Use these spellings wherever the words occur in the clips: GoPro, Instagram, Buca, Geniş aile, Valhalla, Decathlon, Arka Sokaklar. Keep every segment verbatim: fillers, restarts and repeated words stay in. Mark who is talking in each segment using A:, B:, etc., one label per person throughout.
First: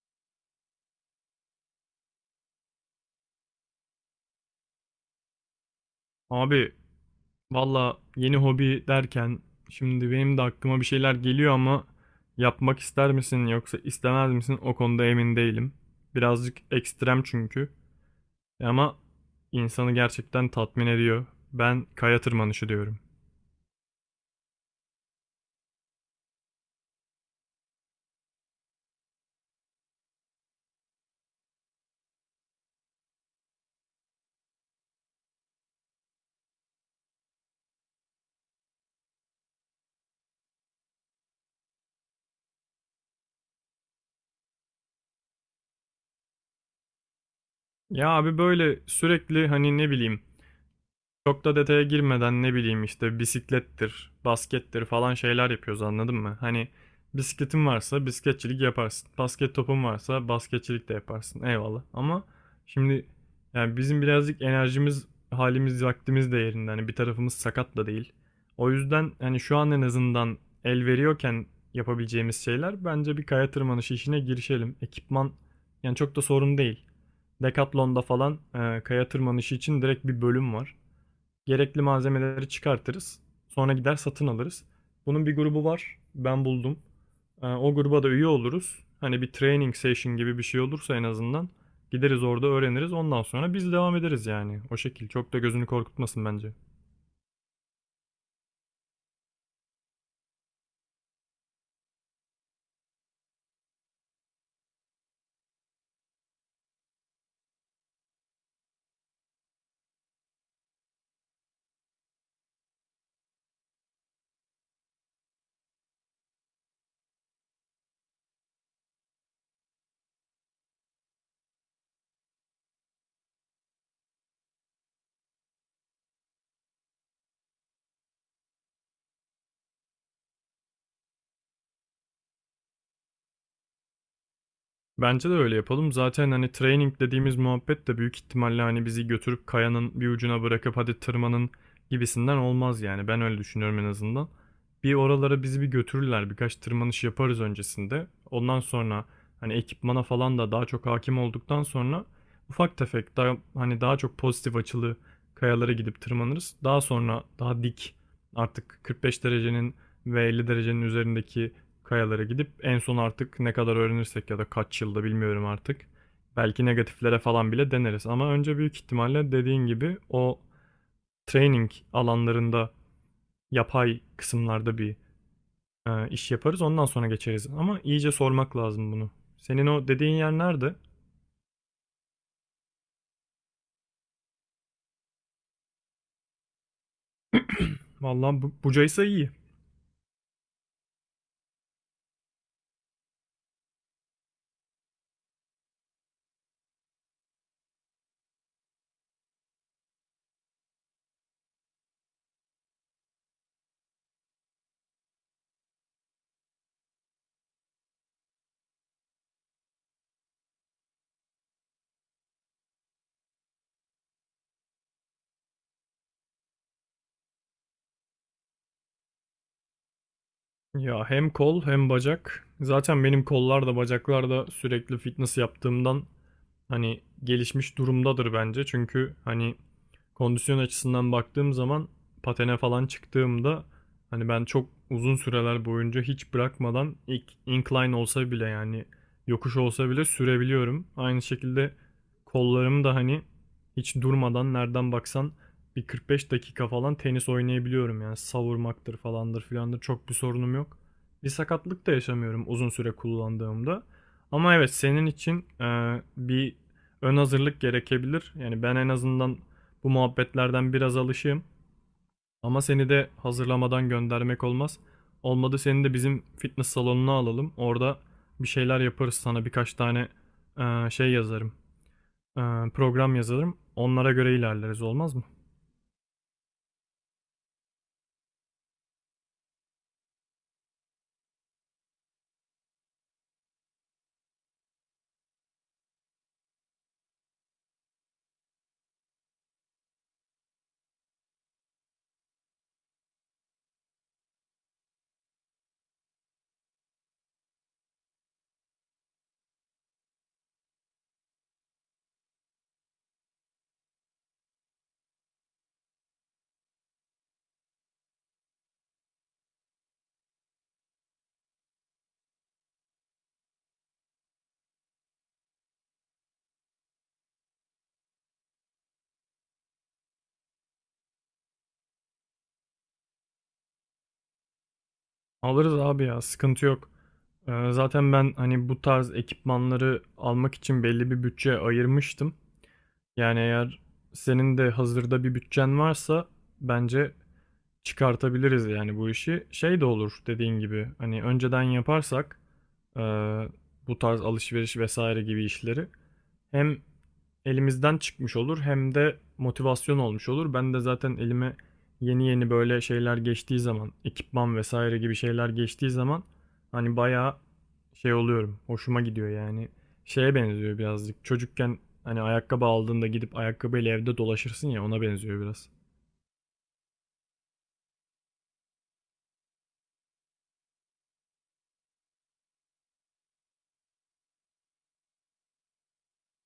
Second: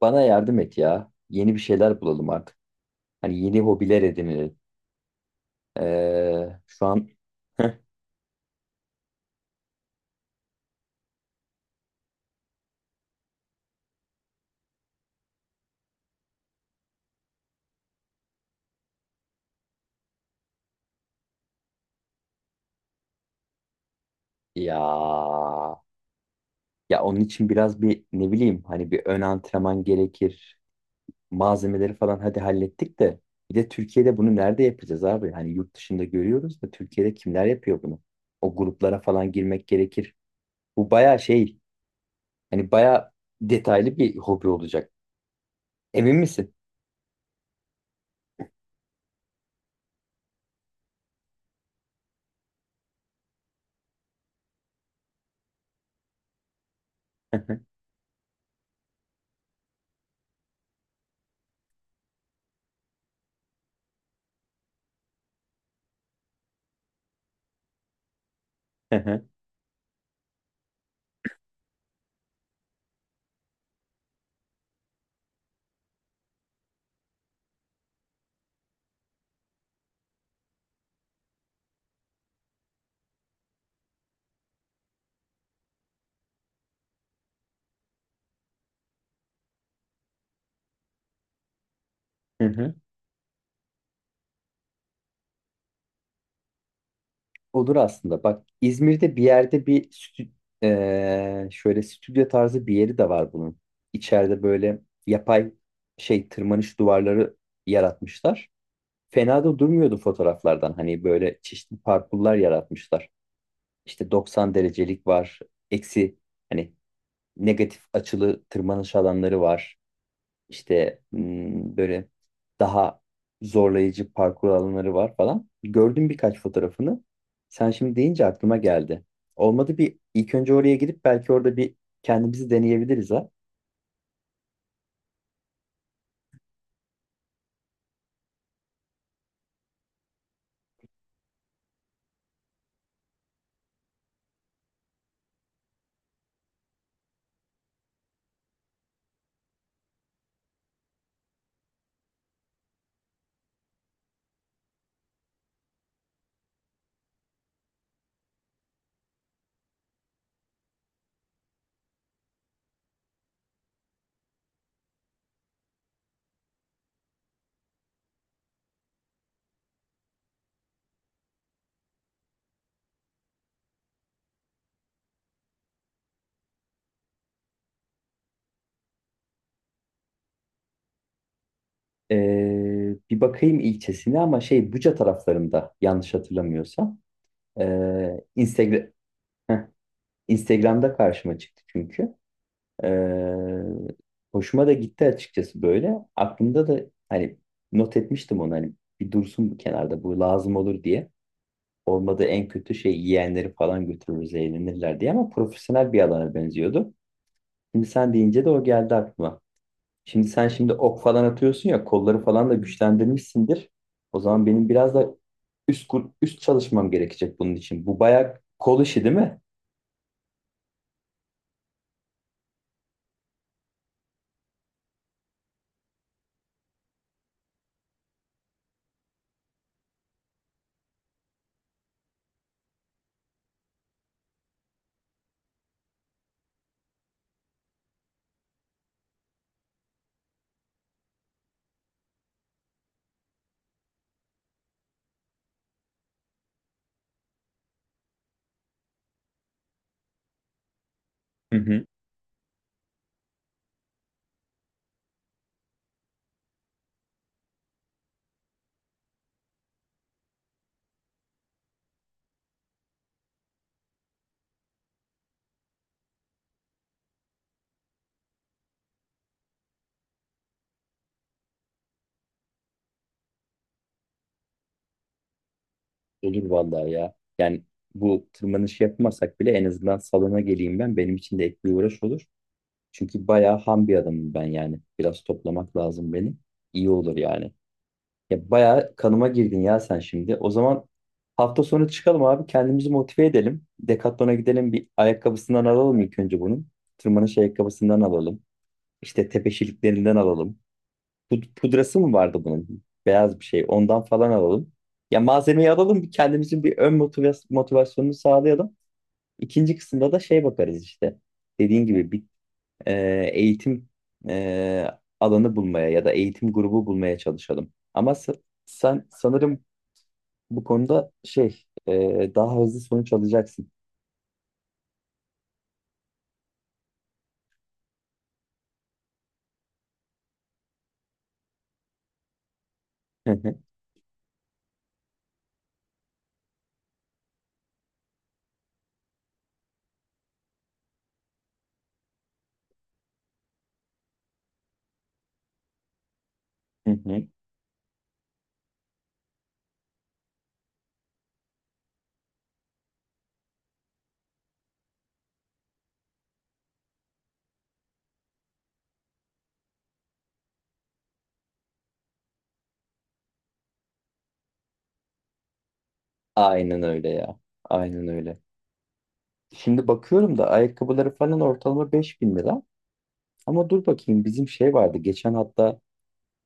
A: Bana yardım et ya. Yeni bir şeyler bulalım artık. Hani yeni hobiler edinelim. Ee,
B: Abi,
A: şu an,
B: valla yeni hobi derken şimdi benim de aklıma bir şeyler geliyor ama yapmak ister misin yoksa istemez misin o konuda emin değilim. Birazcık ekstrem çünkü E ama insanı gerçekten tatmin ediyor. Ben kaya tırmanışı diyorum.
A: ya ya onun için biraz bir, ne bileyim, hani bir ön antrenman gerekir. Malzemeleri falan hadi hallettik de bir de Türkiye'de bunu nerede yapacağız abi? Hani yurt dışında görüyoruz da Türkiye'de kimler yapıyor bunu? O gruplara falan girmek gerekir. Bu baya şey, hani baya detaylı bir hobi olacak. Emin misin?
B: Ya abi, böyle sürekli hani ne bileyim. Çok da detaya girmeden ne bileyim işte bisiklettir, baskettir falan şeyler yapıyoruz, anladın mı? Hani bisikletin varsa bisikletçilik yaparsın. Basket topun varsa basketçilik de yaparsın. Eyvallah. Ama şimdi yani bizim birazcık enerjimiz, halimiz, vaktimiz de yerinde. Hani bir tarafımız sakat da değil. O yüzden hani şu an en azından el veriyorken yapabileceğimiz şeyler, bence bir kaya tırmanışı işine girişelim. Ekipman yani çok da sorun değil. Decathlon'da falan e, kaya tırmanışı için direkt bir bölüm var. Gerekli malzemeleri çıkartırız. Sonra gider satın alırız. Bunun bir grubu var. Ben buldum. Ee, O gruba da üye oluruz. Hani bir training session gibi bir şey olursa en azından gideriz orada öğreniriz. Ondan sonra biz devam ederiz yani. O şekil. Çok da gözünü korkutmasın bence.
A: Olur aslında. Bak İzmir'de bir yerde bir stü- eee, şöyle stüdyo tarzı bir yeri de var bunun. İçeride böyle yapay şey tırmanış duvarları yaratmışlar. Fena da durmuyordu fotoğraflardan. Hani böyle çeşitli parkurlar yaratmışlar. İşte doksan derecelik var. Eksi, hani negatif açılı tırmanış alanları var. İşte hmm, böyle daha zorlayıcı parkur alanları var falan. Gördüm birkaç fotoğrafını. Sen şimdi deyince aklıma geldi. Olmadı bir ilk önce oraya gidip belki orada bir kendimizi deneyebiliriz ha.
B: Bence de öyle yapalım. Zaten hani training dediğimiz muhabbet de büyük ihtimalle hani bizi götürüp kayanın bir ucuna bırakıp hadi tırmanın gibisinden olmaz yani. Ben öyle düşünüyorum en azından. Bir oralara bizi bir götürürler. Birkaç tırmanış yaparız öncesinde. Ondan sonra hani ekipmana falan da daha çok hakim olduktan sonra ufak tefek daha hani daha çok pozitif açılı kayalara gidip tırmanırız. Daha sonra daha dik artık kırk beş derecenin ve elli derecenin üzerindeki kayalara gidip en son artık ne kadar öğrenirsek ya da kaç yılda bilmiyorum artık. Belki negatiflere falan bile deneriz ama önce büyük ihtimalle dediğin gibi o training alanlarında yapay kısımlarda bir e, iş yaparız, ondan sonra geçeriz ama iyice sormak lazım bunu. Senin o dediğin yer nerede?
A: Ee, bir bakayım ilçesine ama şey Buca taraflarında yanlış hatırlamıyorsam. Ee,
B: Vallahi bu,
A: Instagram
B: bucaysa iyi.
A: Heh, Instagram'da karşıma çıktı çünkü. Ee, Hoşuma da gitti açıkçası böyle. Aklımda da hani not etmiştim onu, hani bir dursun bu kenarda, bu lazım olur diye. Olmadı en kötü şey yiyenleri falan götürürüz eğlenirler diye, ama profesyonel bir alana benziyordu. Şimdi sen deyince de o geldi aklıma. Şimdi sen şimdi ok falan atıyorsun ya, kolları falan da güçlendirmişsindir. O zaman benim biraz da üst kur- üst çalışmam gerekecek bunun için. Bu bayağı kol işi değil mi?
B: Ya hem kol hem bacak. Zaten benim kollar da bacaklar da sürekli fitness yaptığımdan hani gelişmiş durumdadır bence. Çünkü hani kondisyon açısından baktığım zaman patene falan çıktığımda hani ben çok uzun süreler boyunca hiç bırakmadan ilk incline olsa bile yani yokuş olsa bile sürebiliyorum. Aynı şekilde kollarım da hani hiç durmadan nereden baksan bir kırk beş dakika falan tenis oynayabiliyorum yani savurmaktır falandır filandır çok bir sorunum yok. Bir
A: Hı hı.
B: sakatlık da yaşamıyorum uzun süre kullandığımda. Ama evet, senin için e, bir ön hazırlık gerekebilir. Yani ben en azından bu muhabbetlerden biraz alışığım. Ama seni de hazırlamadan göndermek olmaz. Olmadı seni de bizim fitness salonuna alalım. Orada bir şeyler yaparız, sana birkaç tane eee, şey yazarım. Eee, program yazarım. Onlara göre ilerleriz, olmaz mı?
A: Olur vallahi ya. Yani bu tırmanış yapmasak bile en azından salona geleyim ben. Benim için de ek bir uğraş olur. Çünkü bayağı ham bir adamım ben yani. Biraz toplamak lazım beni. İyi olur yani. Ya bayağı kanıma girdin ya sen şimdi. O zaman hafta sonu çıkalım abi. Kendimizi motive edelim. Decathlon'a gidelim. Bir ayakkabısından alalım ilk önce bunun. Tırmanış ayakkabısından alalım. İşte tepeşiliklerinden alalım. Pud- pudrası mı vardı bunun? Beyaz bir şey. Ondan falan alalım. Ya malzemeyi alalım, bir kendimizin bir ön motivas- motivasyonunu sağlayalım. İkinci kısımda da şey bakarız işte. Dediğin gibi bir e, eğitim e, alanı bulmaya ya da eğitim grubu bulmaya çalışalım. Ama sa- sen sanırım bu konuda şey, e, daha hızlı sonuç alacaksın.
B: Alırız abi ya, sıkıntı yok. Eee, zaten ben hani bu tarz ekipmanları almak için belli bir bütçe ayırmıştım.
A: Hı
B: Yani
A: hı,
B: eğer senin de hazırda bir bütçen varsa bence çıkartabiliriz yani bu işi. Şey de olur dediğin gibi, hani önceden yaparsak e, bu tarz alışveriş vesaire gibi işleri hem
A: hı hı.
B: elimizden çıkmış olur hem de motivasyon olmuş olur. Ben de zaten elime yeni yeni böyle şeyler geçtiği zaman, ekipman vesaire gibi şeyler geçtiği zaman, hani bayağı şey oluyorum. Hoşuma gidiyor yani. Şeye benziyor birazcık. Çocukken hani ayakkabı aldığında gidip ayakkabıyla evde dolaşırsın ya, ona benziyor biraz.
A: Aynen öyle ya. Aynen öyle. Şimdi bakıyorum da ayakkabıları falan ortalama beş bin lira. Ama dur bakayım bizim şey vardı geçen hatta.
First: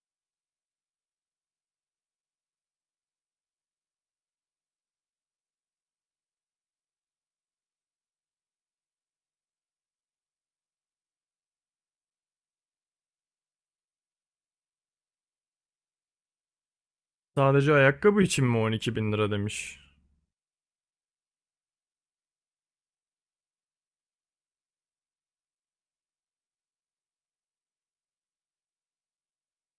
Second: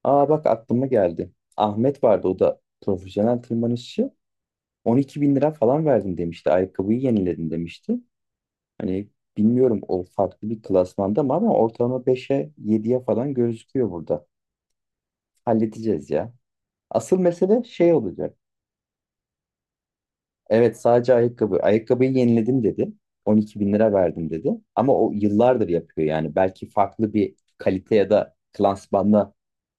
A: Aa bak aklıma geldi. Ahmet vardı, o da profesyonel tırmanışçı. on iki bin lira falan verdim demişti. Ayakkabıyı yeniledim demişti. Hani bilmiyorum o farklı bir klasmanda mı, ama ortalama beşe yediye falan gözüküyor burada. Halledeceğiz ya. Asıl mesele
B: Sadece
A: şey
B: ayakkabı
A: olacak.
B: için mi on iki bin lira demiş?
A: Evet, sadece ayakkabı. Ayakkabıyı yeniledim dedi. on iki bin lira verdim dedi. Ama o yıllardır yapıyor yani. Belki farklı bir kalite ya da klasmanda.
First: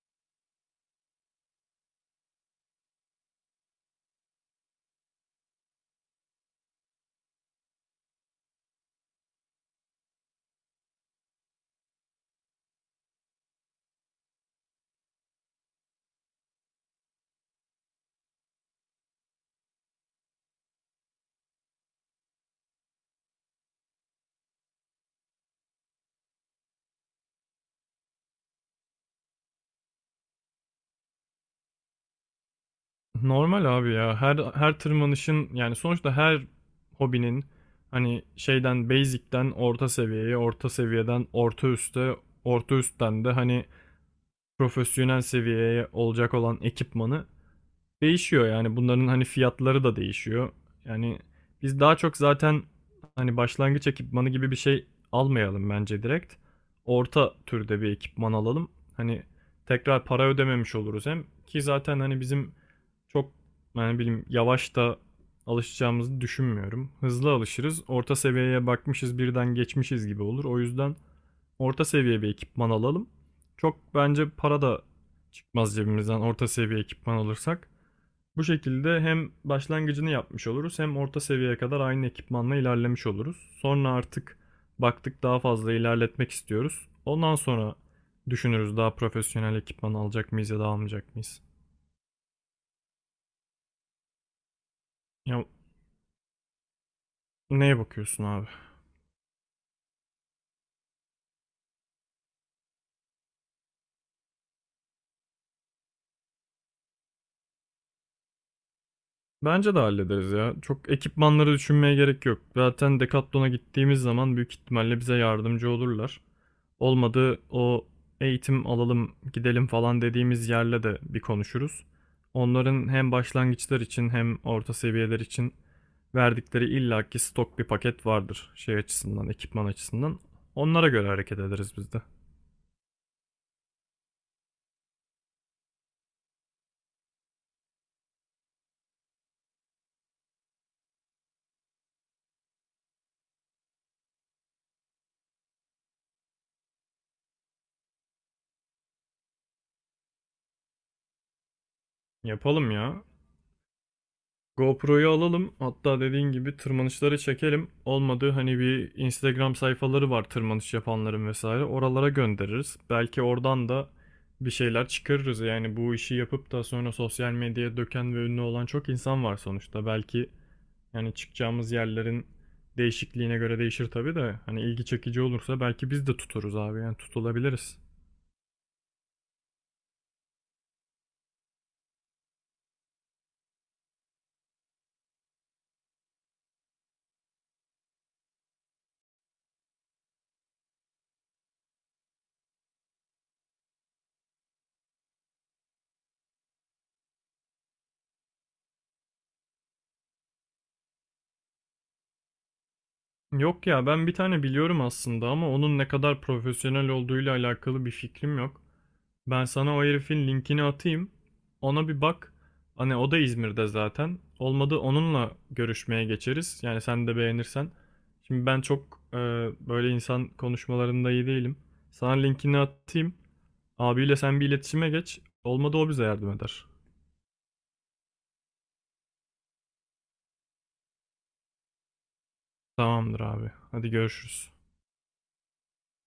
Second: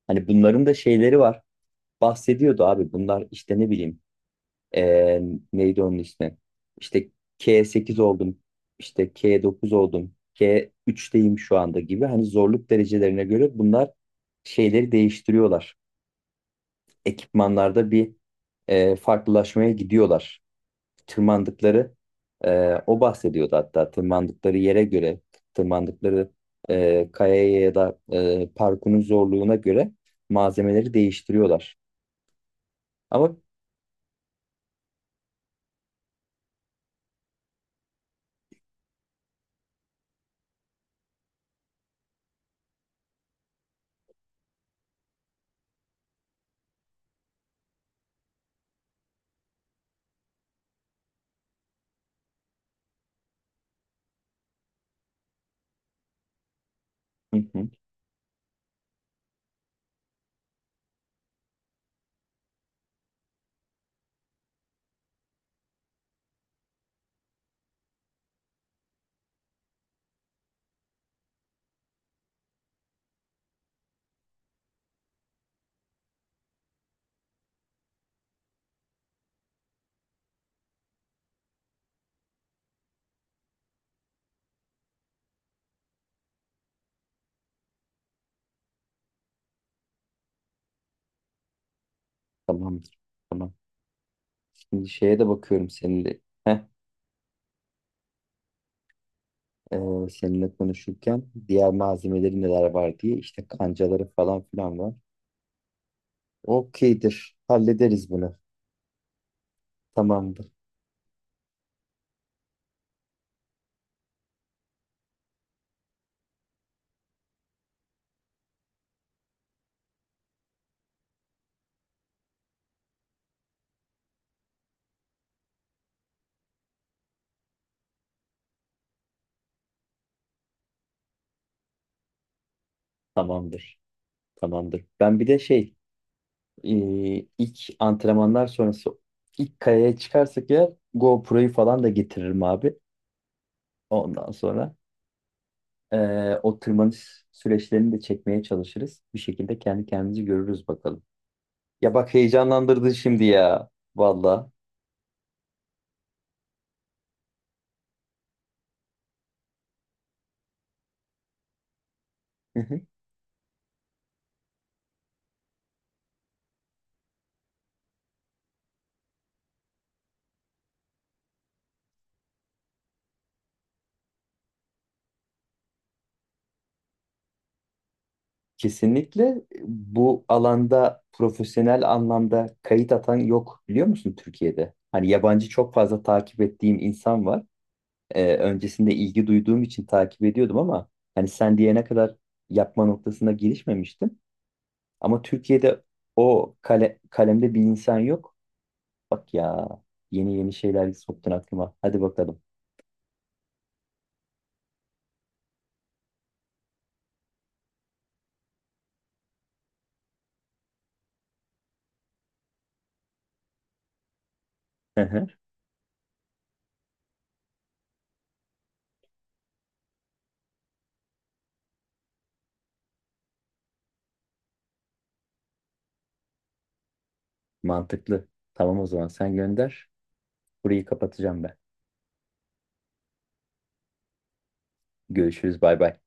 A: Hani bunların da şeyleri var. Bahsediyordu abi bunlar, işte ne bileyim, eee, neydi onun ismi, işte K sekiz oldum, işte K dokuz oldum, K üçteyim şu anda gibi. Hani zorluk derecelerine göre bunlar şeyleri değiştiriyorlar, ekipmanlarda bir eee, farklılaşmaya gidiyorlar. Tırmandıkları, eee, o bahsediyordu hatta, tırmandıkları yere göre tırmandıkları eee, kayaya ya da eee, parkurun zorluğuna göre malzemeleri değiştiriyorlar, ama.
B: Normal abi ya. Her her tırmanışın yani sonuçta her hobinin hani şeyden basic'ten orta seviyeye, orta seviyeden orta üste, orta üstten de hani profesyonel seviyeye olacak olan ekipmanı değişiyor yani, bunların hani fiyatları da değişiyor. Yani biz daha çok zaten hani başlangıç ekipmanı gibi bir şey almayalım bence direkt. Orta
A: Hı hı.
B: türde bir ekipman alalım. Hani tekrar para ödememiş oluruz hem, ki zaten hani bizim çok yani bilim yavaş da alışacağımızı düşünmüyorum. Hızlı alışırız. Orta seviyeye bakmışız birden geçmişiz gibi olur. O yüzden orta seviye bir ekipman alalım. Çok bence para da çıkmaz cebimizden orta seviye ekipman alırsak. Bu şekilde hem başlangıcını yapmış oluruz hem orta seviyeye kadar aynı ekipmanla ilerlemiş oluruz. Sonra artık baktık daha fazla ilerletmek istiyoruz, ondan sonra düşünürüz daha profesyonel ekipman alacak mıyız ya da almayacak mıyız.
A: Tamamdır. Tamam. Şimdi şeye de
B: Ya
A: bakıyorum seninle. Heh,
B: neye bakıyorsun abi?
A: e, seninle konuşurken diğer malzemeleri neler var diye, işte kancaları falan filan var. Okeydir. Hallederiz bunu.
B: Bence de hallederiz
A: Tamamdır.
B: ya. Çok ekipmanları düşünmeye gerek yok. Zaten Decathlon'a gittiğimiz zaman büyük ihtimalle bize yardımcı olurlar. Olmadı o eğitim alalım gidelim falan dediğimiz yerle de bir konuşuruz. Onların hem başlangıçlar için hem orta seviyeler için verdikleri illaki stok bir paket vardır şey açısından, ekipman açısından. Onlara göre hareket ederiz biz de.
A: Tamamdır. Tamamdır. Ben bir de şey, e, ilk antrenmanlar sonrası ilk kayaya çıkarsak ya, GoPro'yu falan da getiririm abi. Ondan sonra e, o tırmanış süreçlerini de çekmeye çalışırız. Bir şekilde kendi kendimizi görürüz bakalım. Ya bak
B: Yapalım
A: heyecanlandırdın
B: ya.
A: şimdi ya. Valla.
B: GoPro'yu alalım. Hatta dediğin gibi tırmanışları çekelim. Olmadı hani bir Instagram sayfaları var tırmanış yapanların vesaire. Oralara
A: Hı
B: göndeririz.
A: hı.
B: Belki oradan da bir şeyler çıkarırız. Yani bu işi yapıp da sonra sosyal medyaya döken ve ünlü olan çok insan var sonuçta. Belki yani çıkacağımız yerlerin değişikliğine göre değişir tabii de hani ilgi çekici olursa belki biz de tuturuz abi. Yani tutulabiliriz.
A: Kesinlikle bu alanda profesyonel anlamda kayıt atan yok biliyor musun Türkiye'de? Hani yabancı çok fazla takip ettiğim insan var. Ee, öncesinde ilgi duyduğum için takip ediyordum, ama hani sen diyene kadar yapma noktasına girişmemiştim. Ama Türkiye'de o kale, kalemde bir insan yok. Bak ya, yeni yeni şeyler soktun aklıma. Hadi bakalım.
B: Yok ya, ben bir tane biliyorum aslında ama onun ne kadar profesyonel olduğuyla alakalı bir fikrim yok. Ben sana o herifin linkini atayım. Ona bir bak. Hani o da İzmir'de zaten. Olmadı
A: Hı hı.
B: onunla görüşmeye geçeriz. Yani sen de beğenirsen. Şimdi ben çok e, böyle insan konuşmalarında iyi değilim. Sana linkini atayım. Abiyle sen bir iletişime geç. Olmadı o bize yardım eder.
A: Mantıklı. Tamam, o zaman sen gönder. Burayı kapatacağım ben.
B: Tamamdır abi. Hadi görüşürüz.
A: Görüşürüz. Bay bay.